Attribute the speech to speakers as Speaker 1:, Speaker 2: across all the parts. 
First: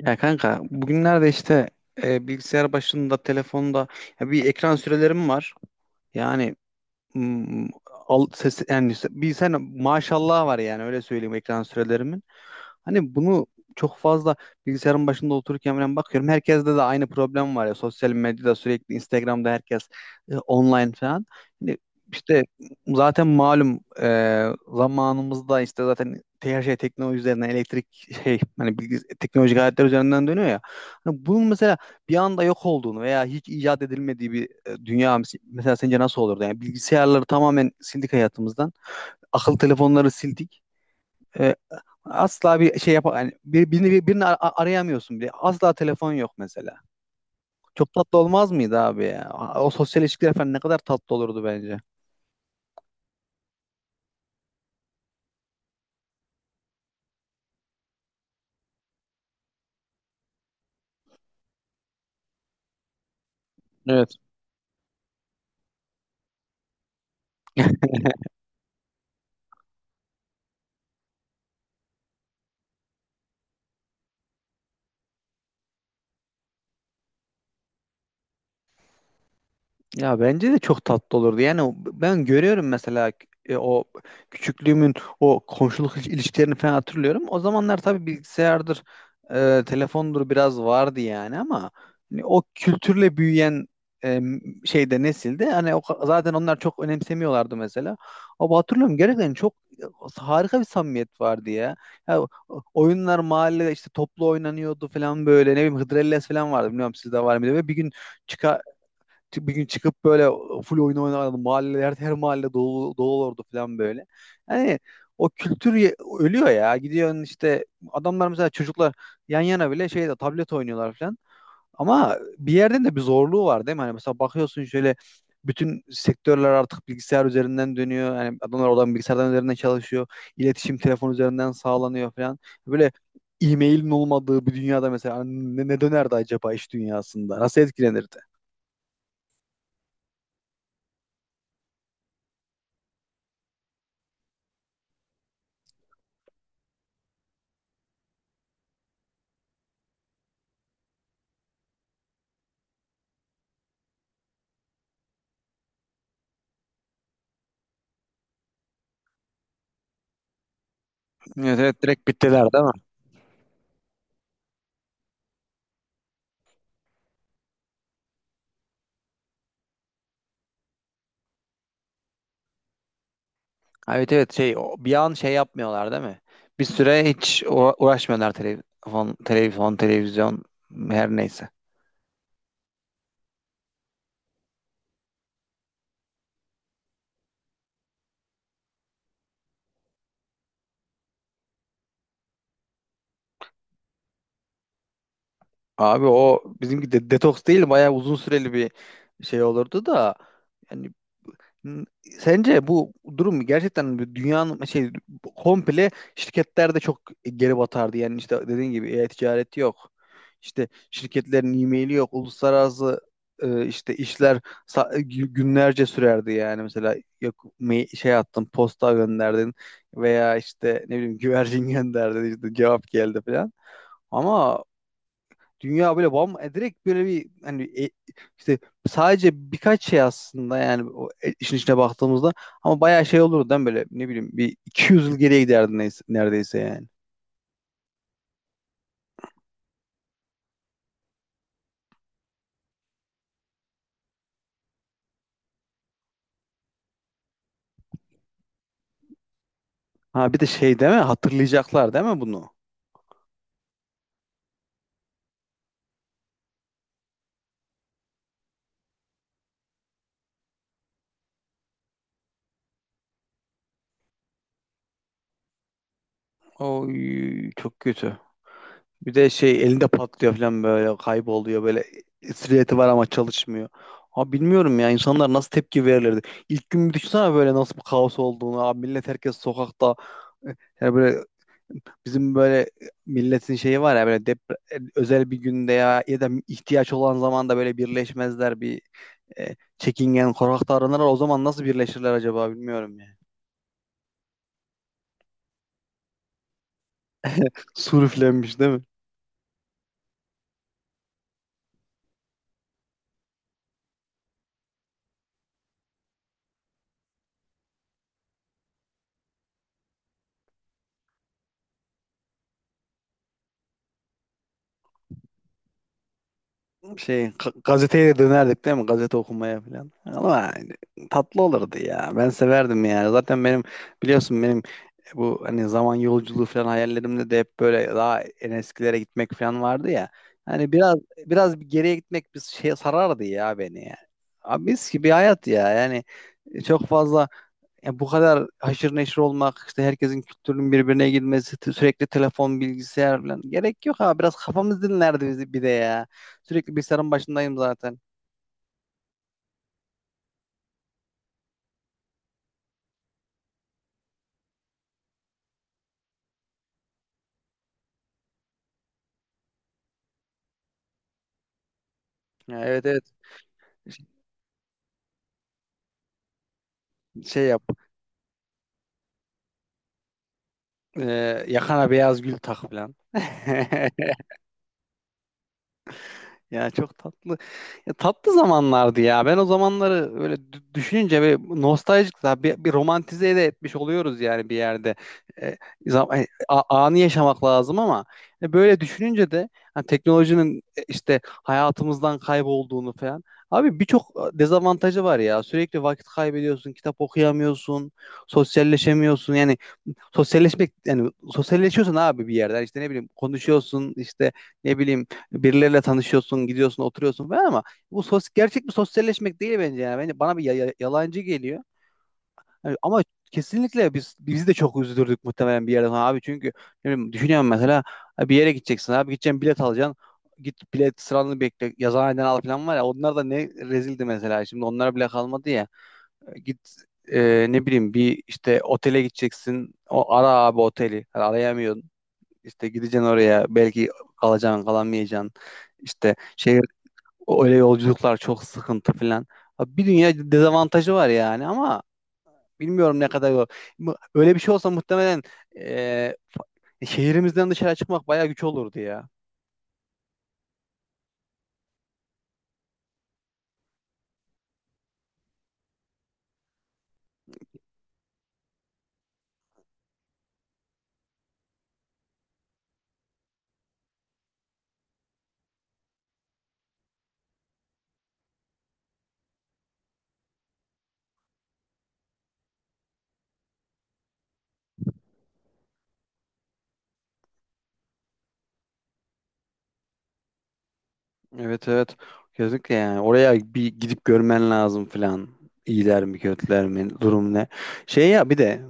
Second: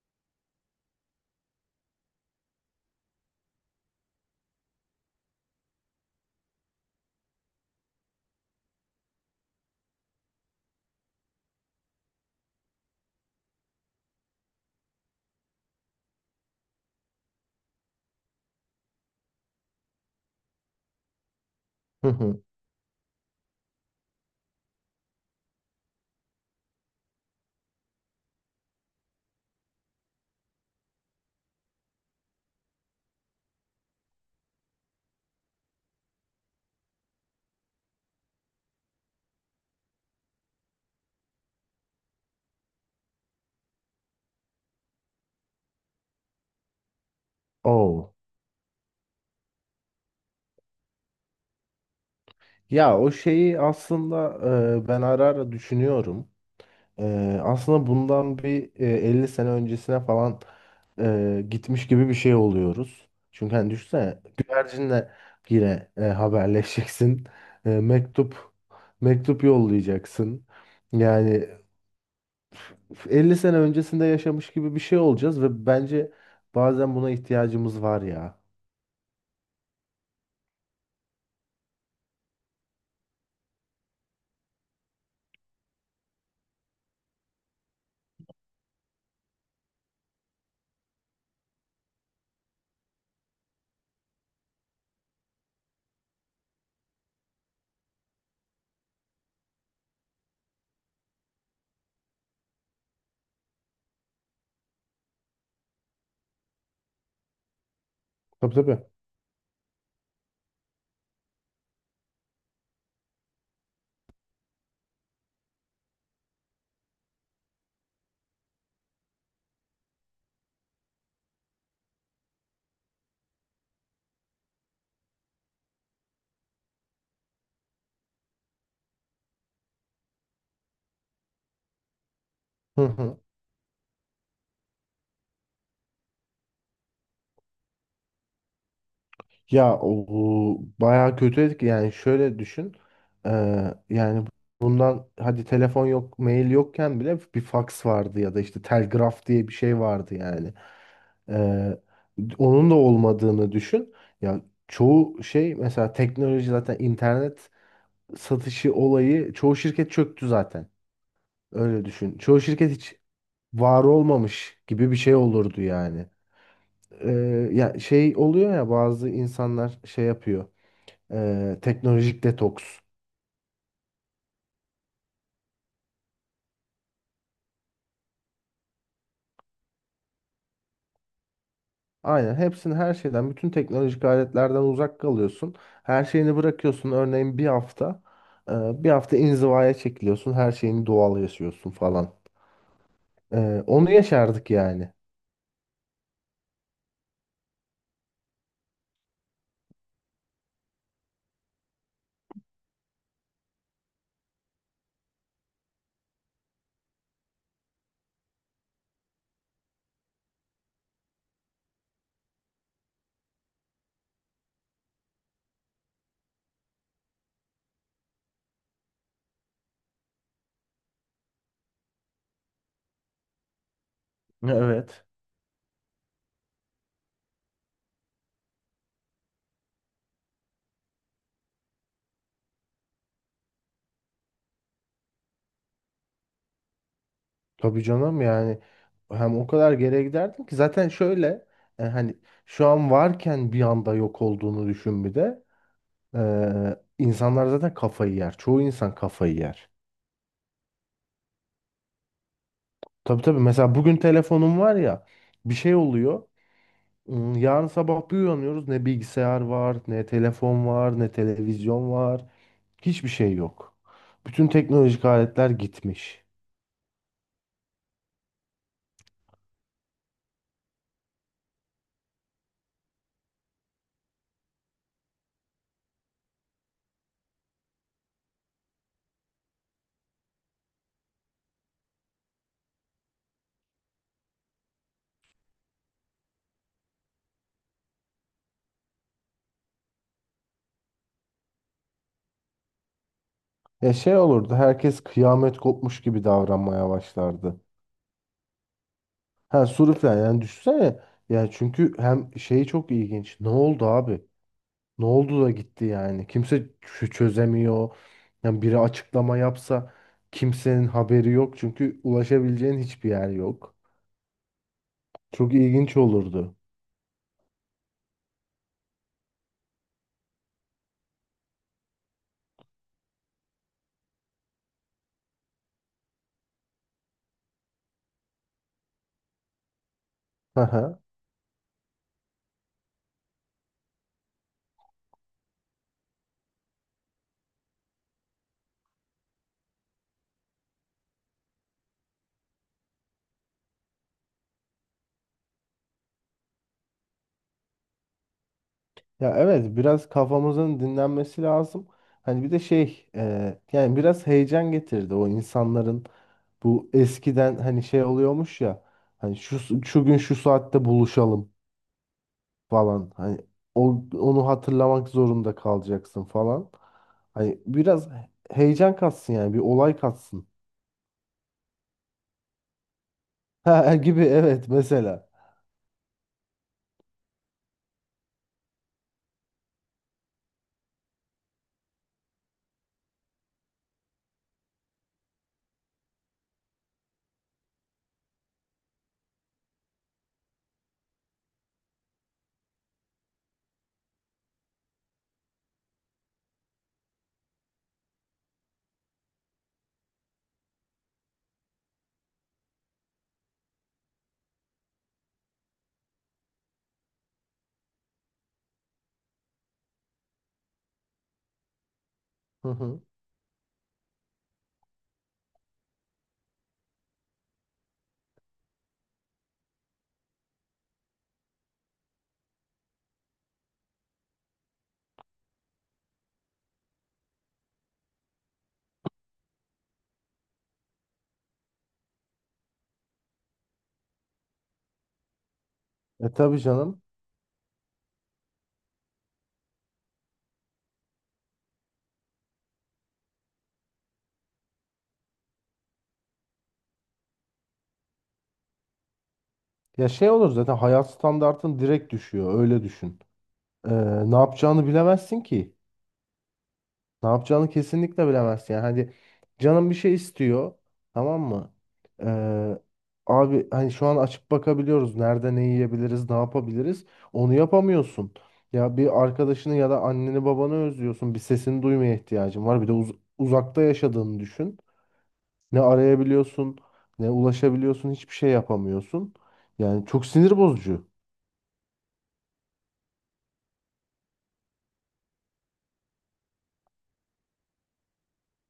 Speaker 1: Ya kanka bugünlerde işte bilgisayar başında, telefonda ya bir ekran sürelerim var. Yani Hmm, al, ses, yani bir sen maşallah var yani öyle söyleyeyim ekran sürelerimin. Hani bunu çok fazla bilgisayarın başında otururken falan bakıyorum. Herkeste de aynı problem var ya. Sosyal medyada sürekli Instagram'da herkes online falan. Hani
Speaker 2: Hı hı.
Speaker 1: işte zaten malum zamanımızda işte zaten her şey teknoloji üzerinden elektrik şey hani teknolojik aletler üzerinden dönüyor ya. Hani bunun mesela bir anda yok olduğunu veya hiç icat edilmediği bir dünya mesela sence nasıl olurdu? Yani bilgisayarları tamamen sildik hayatımızdan. Akıllı telefonları sildik. E, Asla bir şey yap yani birini arayamıyorsun bile. Asla telefon yok mesela. Çok
Speaker 2: Oo.
Speaker 1: tatlı olmaz mıydı abi ya? O sosyal ilişkiler falan ne kadar tatlı olurdu bence.
Speaker 2: Ya o şeyi aslında ben ara ara düşünüyorum. Aslında bundan bir 50 sene öncesine falan gitmiş gibi bir şey oluyoruz. Çünkü hani
Speaker 1: Evet.
Speaker 2: düşünsene güvercinle yine haberleşeceksin. E, mektup mektup yollayacaksın. Yani 50 sene öncesinde yaşamış gibi bir şey olacağız ve bence bazen buna ihtiyacımız var ya.
Speaker 1: Ya bence de çok tatlı olurdu. Yani ben görüyorum mesela o küçüklüğümün o komşuluk ilişkilerini falan hatırlıyorum. O zamanlar tabii bilgisayardır, telefondur biraz vardı yani ama hani o kültürle büyüyen e, şeyde nesilde hani zaten onlar çok önemsemiyorlardı mesela. Ama hatırlıyorum gerçekten çok e, harika bir samimiyet vardı ya. Ya o- Oyunlar mahallede işte toplu oynanıyordu falan böyle ne bileyim Hıdrellez falan vardı bilmiyorum sizde var mıydı ve
Speaker 2: Tabii tabii.
Speaker 1: Bir gün çıkıp böyle full oyun oynardım. Her her mahalle dolu, dolu olurdu falan böyle. Yani o kültür ölüyor ya. Gidiyorsun işte adamlar mesela çocuklar yan yana bile şeyde tablet oynuyorlar falan. Ama bir yerden de bir zorluğu var değil mi? Hani mesela bakıyorsun şöyle bütün sektörler artık bilgisayar üzerinden dönüyor. Yani adamlar oradan bilgisayardan üzerinden çalışıyor. İletişim telefon üzerinden sağlanıyor falan.
Speaker 2: Hı
Speaker 1: Böyle
Speaker 2: hı.
Speaker 1: e-mailin olmadığı bir dünyada mesela ne dönerdi acaba iş dünyasında? Nasıl etkilenirdi?
Speaker 2: Ya o bu bayağı kötü etki, yani şöyle düşün. Yani bundan hadi telefon yok, mail yokken bile bir faks vardı ya da işte telgraf diye bir şey vardı. Yani Eee, onun da olmadığını düşün. Ya çoğu şey, mesela teknoloji, zaten internet satışı olayı, çoğu şirket çöktü zaten.
Speaker 1: Evet, evet
Speaker 2: Öyle
Speaker 1: direkt
Speaker 2: düşün, çoğu
Speaker 1: bittiler değil mi?
Speaker 2: şirket hiç var olmamış gibi bir şey olurdu yani. Ya şey oluyor ya, bazı insanlar şey yapıyor, teknolojik detoks.
Speaker 1: Ha, evet evet şey bir an şey yapmıyorlar değil mi? Bir süre hiç uğraşmıyorlar telefon televizyon her neyse.
Speaker 2: Aynen, hepsini, her şeyden, bütün teknolojik aletlerden uzak kalıyorsun. Her şeyini bırakıyorsun. Örneğin bir hafta bir hafta inzivaya çekiliyorsun. Her şeyini doğal yaşıyorsun falan. Onu yaşardık yani.
Speaker 1: Abi o bizimki de detoks değil bayağı uzun süreli bir şey olurdu da yani N- Sence bu durum gerçekten bir dünyanın şey komple şirketlerde çok geri batardı. Yani işte dediğin gibi e-ticaret yok. İşte şirketlerin e-maili yok. Uluslararası işte işler günlerce sürerdi yani. Mesela yok şey attın, posta gönderdin veya işte ne bileyim güvercin gönderdin işte cevap geldi falan. Ama
Speaker 2: Evet.
Speaker 1: dünya böyle bam direkt böyle bir hani işte sadece birkaç şey aslında yani o işin içine baktığımızda ama bayağı şey olurdu değil mi? Böyle ne bileyim bir 200 yıl geriye giderdi neyse, neredeyse yani.
Speaker 2: Tabii canım, yani hem o kadar geriye giderdim ki zaten. Şöyle hani şu an varken bir anda yok olduğunu düşün bir de. İnsanlar zaten kafayı yer. Çoğu insan kafayı yer.
Speaker 1: Ha bir de şey değil mi? Hatırlayacaklar değil mi bunu?
Speaker 2: Tabii tabii. Mesela bugün telefonum var ya, bir şey oluyor. Yarın sabah bir uyanıyoruz. Ne bilgisayar var, ne telefon var, ne televizyon var. Hiçbir şey yok. Bütün teknolojik aletler gitmiş.
Speaker 1: Oy çok kötü. Bir de şey elinde patlıyor falan böyle kayboluyor böyle silüeti var ama çalışmıyor. Abi bilmiyorum ya insanlar nasıl tepki verirlerdi. İlk gün bir düşünsene böyle nasıl bir kaos olduğunu. Abi millet herkes sokakta. e, Yani böyle bizim böyle milletin şeyi var ya böyle özel bir günde ya ya da ihtiyaç olan zaman da böyle birleşmezler bir çekingen korkak davranırlar. O zaman nasıl birleşirler acaba bilmiyorum ya.
Speaker 2: Ya şey olurdu, herkes kıyamet kopmuş gibi davranmaya başlardı.
Speaker 1: Sur üflenmiş değil mi?
Speaker 2: Ha sürüklen, yani düşünsene. Yani çünkü hem şey çok ilginç. Ne oldu abi? Ne oldu da gitti yani? Kimse çözemiyor. Yani biri açıklama yapsa kimsenin haberi yok, çünkü ulaşabileceğin hiçbir yer yok. Çok ilginç olurdu.
Speaker 1: Şey gazeteye dönerdik değil mi? Gazete okumaya falan. Ama yani tatlı olurdu ya. Ben severdim ya. Zaten benim biliyorsun benim bu hani zaman yolculuğu falan hayallerimde de hep böyle daha en eskilere gitmek falan vardı ya. Hani biraz
Speaker 2: Aha.
Speaker 1: biraz bir geriye gitmek bir şey sarardı ya beni ya. Abi mis gibi hayat ya. Yani çok fazla yani bu kadar haşır neşir olmak, işte herkesin kültürünün birbirine girmesi, sürekli telefon, bilgisayar falan. Gerek yok ha. Biraz kafamız dinlerdi bizi bir de ya. Sürekli bilgisayarın başındayım zaten.
Speaker 2: Ya evet, biraz kafamızın dinlenmesi lazım. Hani bir de şey, yani biraz heyecan getirdi o insanların. Bu eskiden hani şey oluyormuş ya, hani şu gün şu saatte buluşalım
Speaker 1: Ya, evet evet.
Speaker 2: falan. Hani onu hatırlamak zorunda kalacaksın falan.
Speaker 1: Şey
Speaker 2: Hani
Speaker 1: yap.
Speaker 2: biraz heyecan katsın, yani bir olay katsın.
Speaker 1: E, Yakana beyaz gül tak falan.
Speaker 2: Ha gibi, evet, mesela.
Speaker 1: Ya çok tatlı. Ya tatlı zamanlardı ya. Ben o zamanları öyle düşününce bir nostaljik daha bir romantize de etmiş oluyoruz yani bir yerde. E, Anı yaşamak lazım ama böyle düşününce de hani teknolojinin işte hayatımızdan kaybolduğunu falan. Abi birçok dezavantajı var ya. Sürekli vakit kaybediyorsun, kitap okuyamıyorsun, sosyalleşemiyorsun. Yani sosyalleşmek yani sosyalleşiyorsun abi bir yerden. İşte ne bileyim konuşuyorsun, işte ne bileyim birileriyle tanışıyorsun, gidiyorsun, oturuyorsun falan ama bu sos gerçek bir sosyalleşmek değil bence yani. Bence bana bir yalancı geliyor.
Speaker 2: Hı
Speaker 1: Yani
Speaker 2: hı.
Speaker 1: ama kesinlikle bizi de çok üzdürdük muhtemelen bir yerden sonra abi çünkü ne bileyim, düşünüyorum mesela abi bir yere gideceksin abi gideceksin bilet alacaksın. Git bilet sıranı bekle yazıhaneden al falan var ya onlar da ne rezildi mesela şimdi onlar bile kalmadı ya. Git ne bileyim bir işte otele gideceksin o ara abi oteli yani arayamıyorsun işte gideceksin oraya belki kalacaksın kalamayacaksın işte
Speaker 2: E tabii
Speaker 1: şey
Speaker 2: canım.
Speaker 1: o öyle yolculuklar çok sıkıntı falan. Abi bir dünya dezavantajı var yani ama bilmiyorum ne kadar yol. Öyle bir şey olsa muhtemelen şehrimizden dışarı çıkmak bayağı güç olurdu ya.
Speaker 2: Ya şey olur, zaten hayat standartın direkt düşüyor, öyle düşün. Ee, Ne yapacağını bilemezsin ki. Ne yapacağını kesinlikle bilemezsin. Yani hadi, canım bir şey istiyor. Tamam mı? Ee, Abi hani şu an açıp bakabiliyoruz. Nerede ne yiyebiliriz, ne yapabiliriz? Onu yapamıyorsun. Ya bir arkadaşını ya da anneni babanı özlüyorsun. Bir sesini duymaya ihtiyacın var. Bir de uzakta yaşadığını düşün. Ne arayabiliyorsun, ne ulaşabiliyorsun. Hiçbir şey yapamıyorsun. Yani çok sinir bozucu.
Speaker 1: Evet evet. Kesinlikle yani. Oraya bir gidip görmen lazım falan. İyiler mi kötüler mi durum ne. Şey ya bir de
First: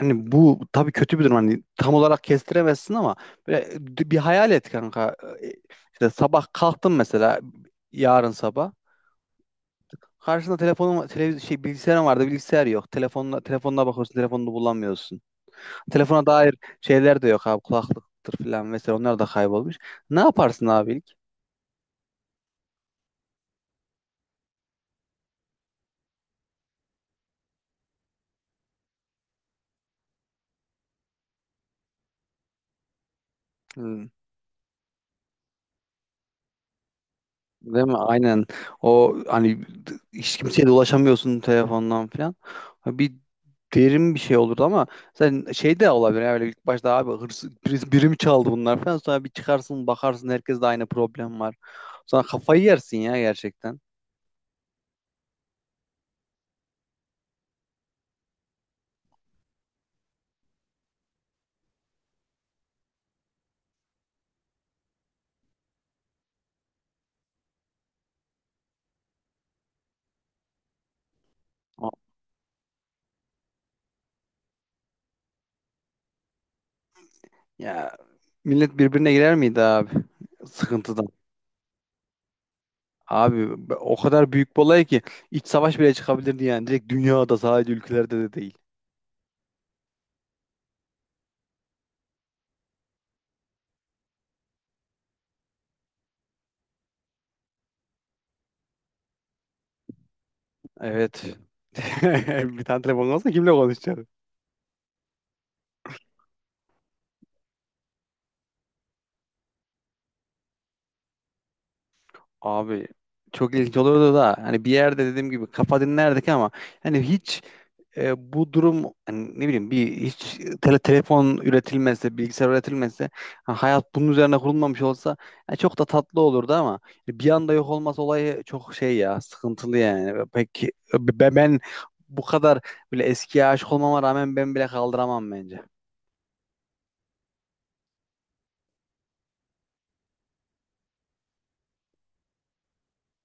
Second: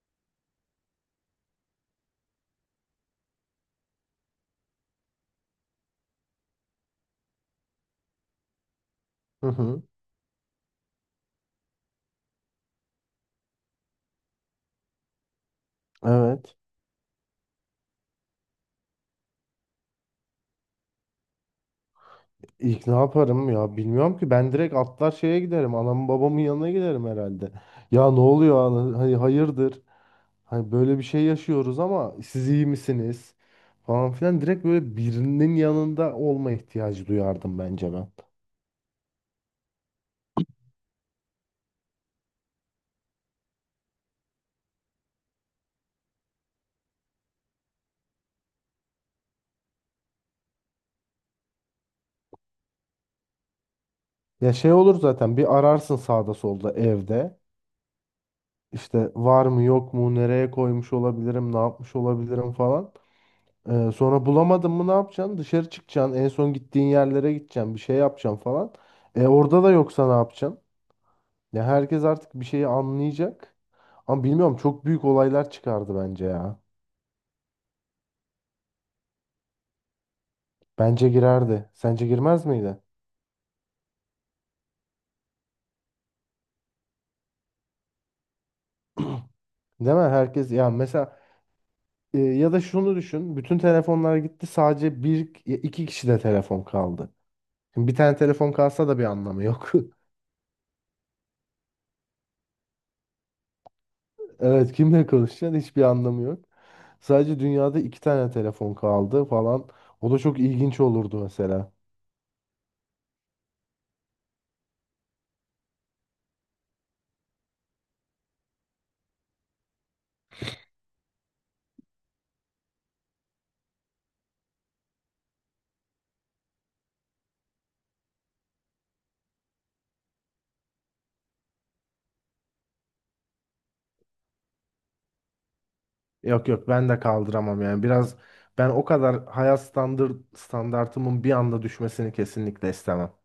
Speaker 1: hani bu tabii kötü bir durum. Hani tam olarak kestiremezsin ama böyle bir hayal et kanka. E, İşte sabah kalktın mesela yarın sabah.
Speaker 2: Hı hı.
Speaker 1: Karşında telefonun televiz şey bilgisayarın vardı. Bilgisayar yok. Telefonla telefonuna bakıyorsun. Telefonunu bulamıyorsun. Telefona dair
Speaker 2: Evet.
Speaker 1: şeyler de yok abi. Kulaklıktır falan vesaire. Onlar da kaybolmuş. Ne yaparsın abi ilk?
Speaker 2: İlk ne yaparım ya, bilmiyorum ki. Ben direkt atlar şeye giderim, anamın babamın yanına giderim herhalde. Ya ne oluyor ana- hani hayırdır, hani böyle bir şey yaşıyoruz ama siz iyi misiniz,
Speaker 1: Hmm,
Speaker 2: falan filan. Direkt böyle birinin yanında olma ihtiyacı duyardım
Speaker 1: değil
Speaker 2: bence
Speaker 1: mi?
Speaker 2: ben.
Speaker 1: Aynen. O hani hiç kimseye de ulaşamıyorsun telefondan falan. Bir derin bir şey olurdu ama sen şey de olabilir. Yani böyle ilk başta abi hırsız birisi birim çaldı bunlar falan. Sonra bir çıkarsın bakarsın herkes de aynı problem var. Sonra kafayı yersin ya gerçekten.
Speaker 2: Ya şey olur, zaten bir ararsın sağda solda evde, işte var mı yok mu, nereye koymuş olabilirim, ne yapmış olabilirim falan. Sonra bulamadın mı ne yapacaksın? Dışarı çıkacaksın. En son gittiğin yerlere gideceksin. Bir şey yapacaksın falan. E, orada da yoksa ne yapacaksın? Ya herkes artık bir şeyi anlayacak. Ama bilmiyorum, çok büyük olaylar çıkardı bence ya.
Speaker 1: Ya millet birbirine girer miydi abi sıkıntıdan?
Speaker 2: Bence girerdi. Sence girmez miydi?
Speaker 1: Abi o kadar büyük bir olay ki iç savaş bile çıkabilirdi yani. Direkt dünyada sadece ülkelerde de değil.
Speaker 2: Değil mi? Herkes, ya mesela ya da şunu düşün. Bütün telefonlar gitti, sadece bir iki kişi de telefon kaldı. Şimdi bir tane telefon kalsa da bir anlamı yok.
Speaker 1: Evet. Bir tane telefon olsa kimle konuşacaksın?
Speaker 2: Evet, kimle konuşacaksın? Hiçbir anlamı yok. Sadece dünyada iki tane telefon kaldı falan. O da çok ilginç olurdu mesela.
Speaker 1: Abi çok ilginç olurdu da hani bir yerde dediğim gibi kafa dinlerdik ama hani hiç bu durum hani ne bileyim bir hiç telefon üretilmezse, bilgisayar üretilmezse, ha, hayat bunun üzerine kurulmamış olsa ya çok da tatlı olurdu ama bir anda yok olması olayı çok şey ya sıkıntılı yani. Peki ben bu kadar bile eskiye aşık olmama rağmen ben bile kaldıramam bence.
Speaker 2: Yok yok, ben de kaldıramam yani. Biraz ben o kadar hayat standartımın bir anda düşmesini kesinlikle istemem.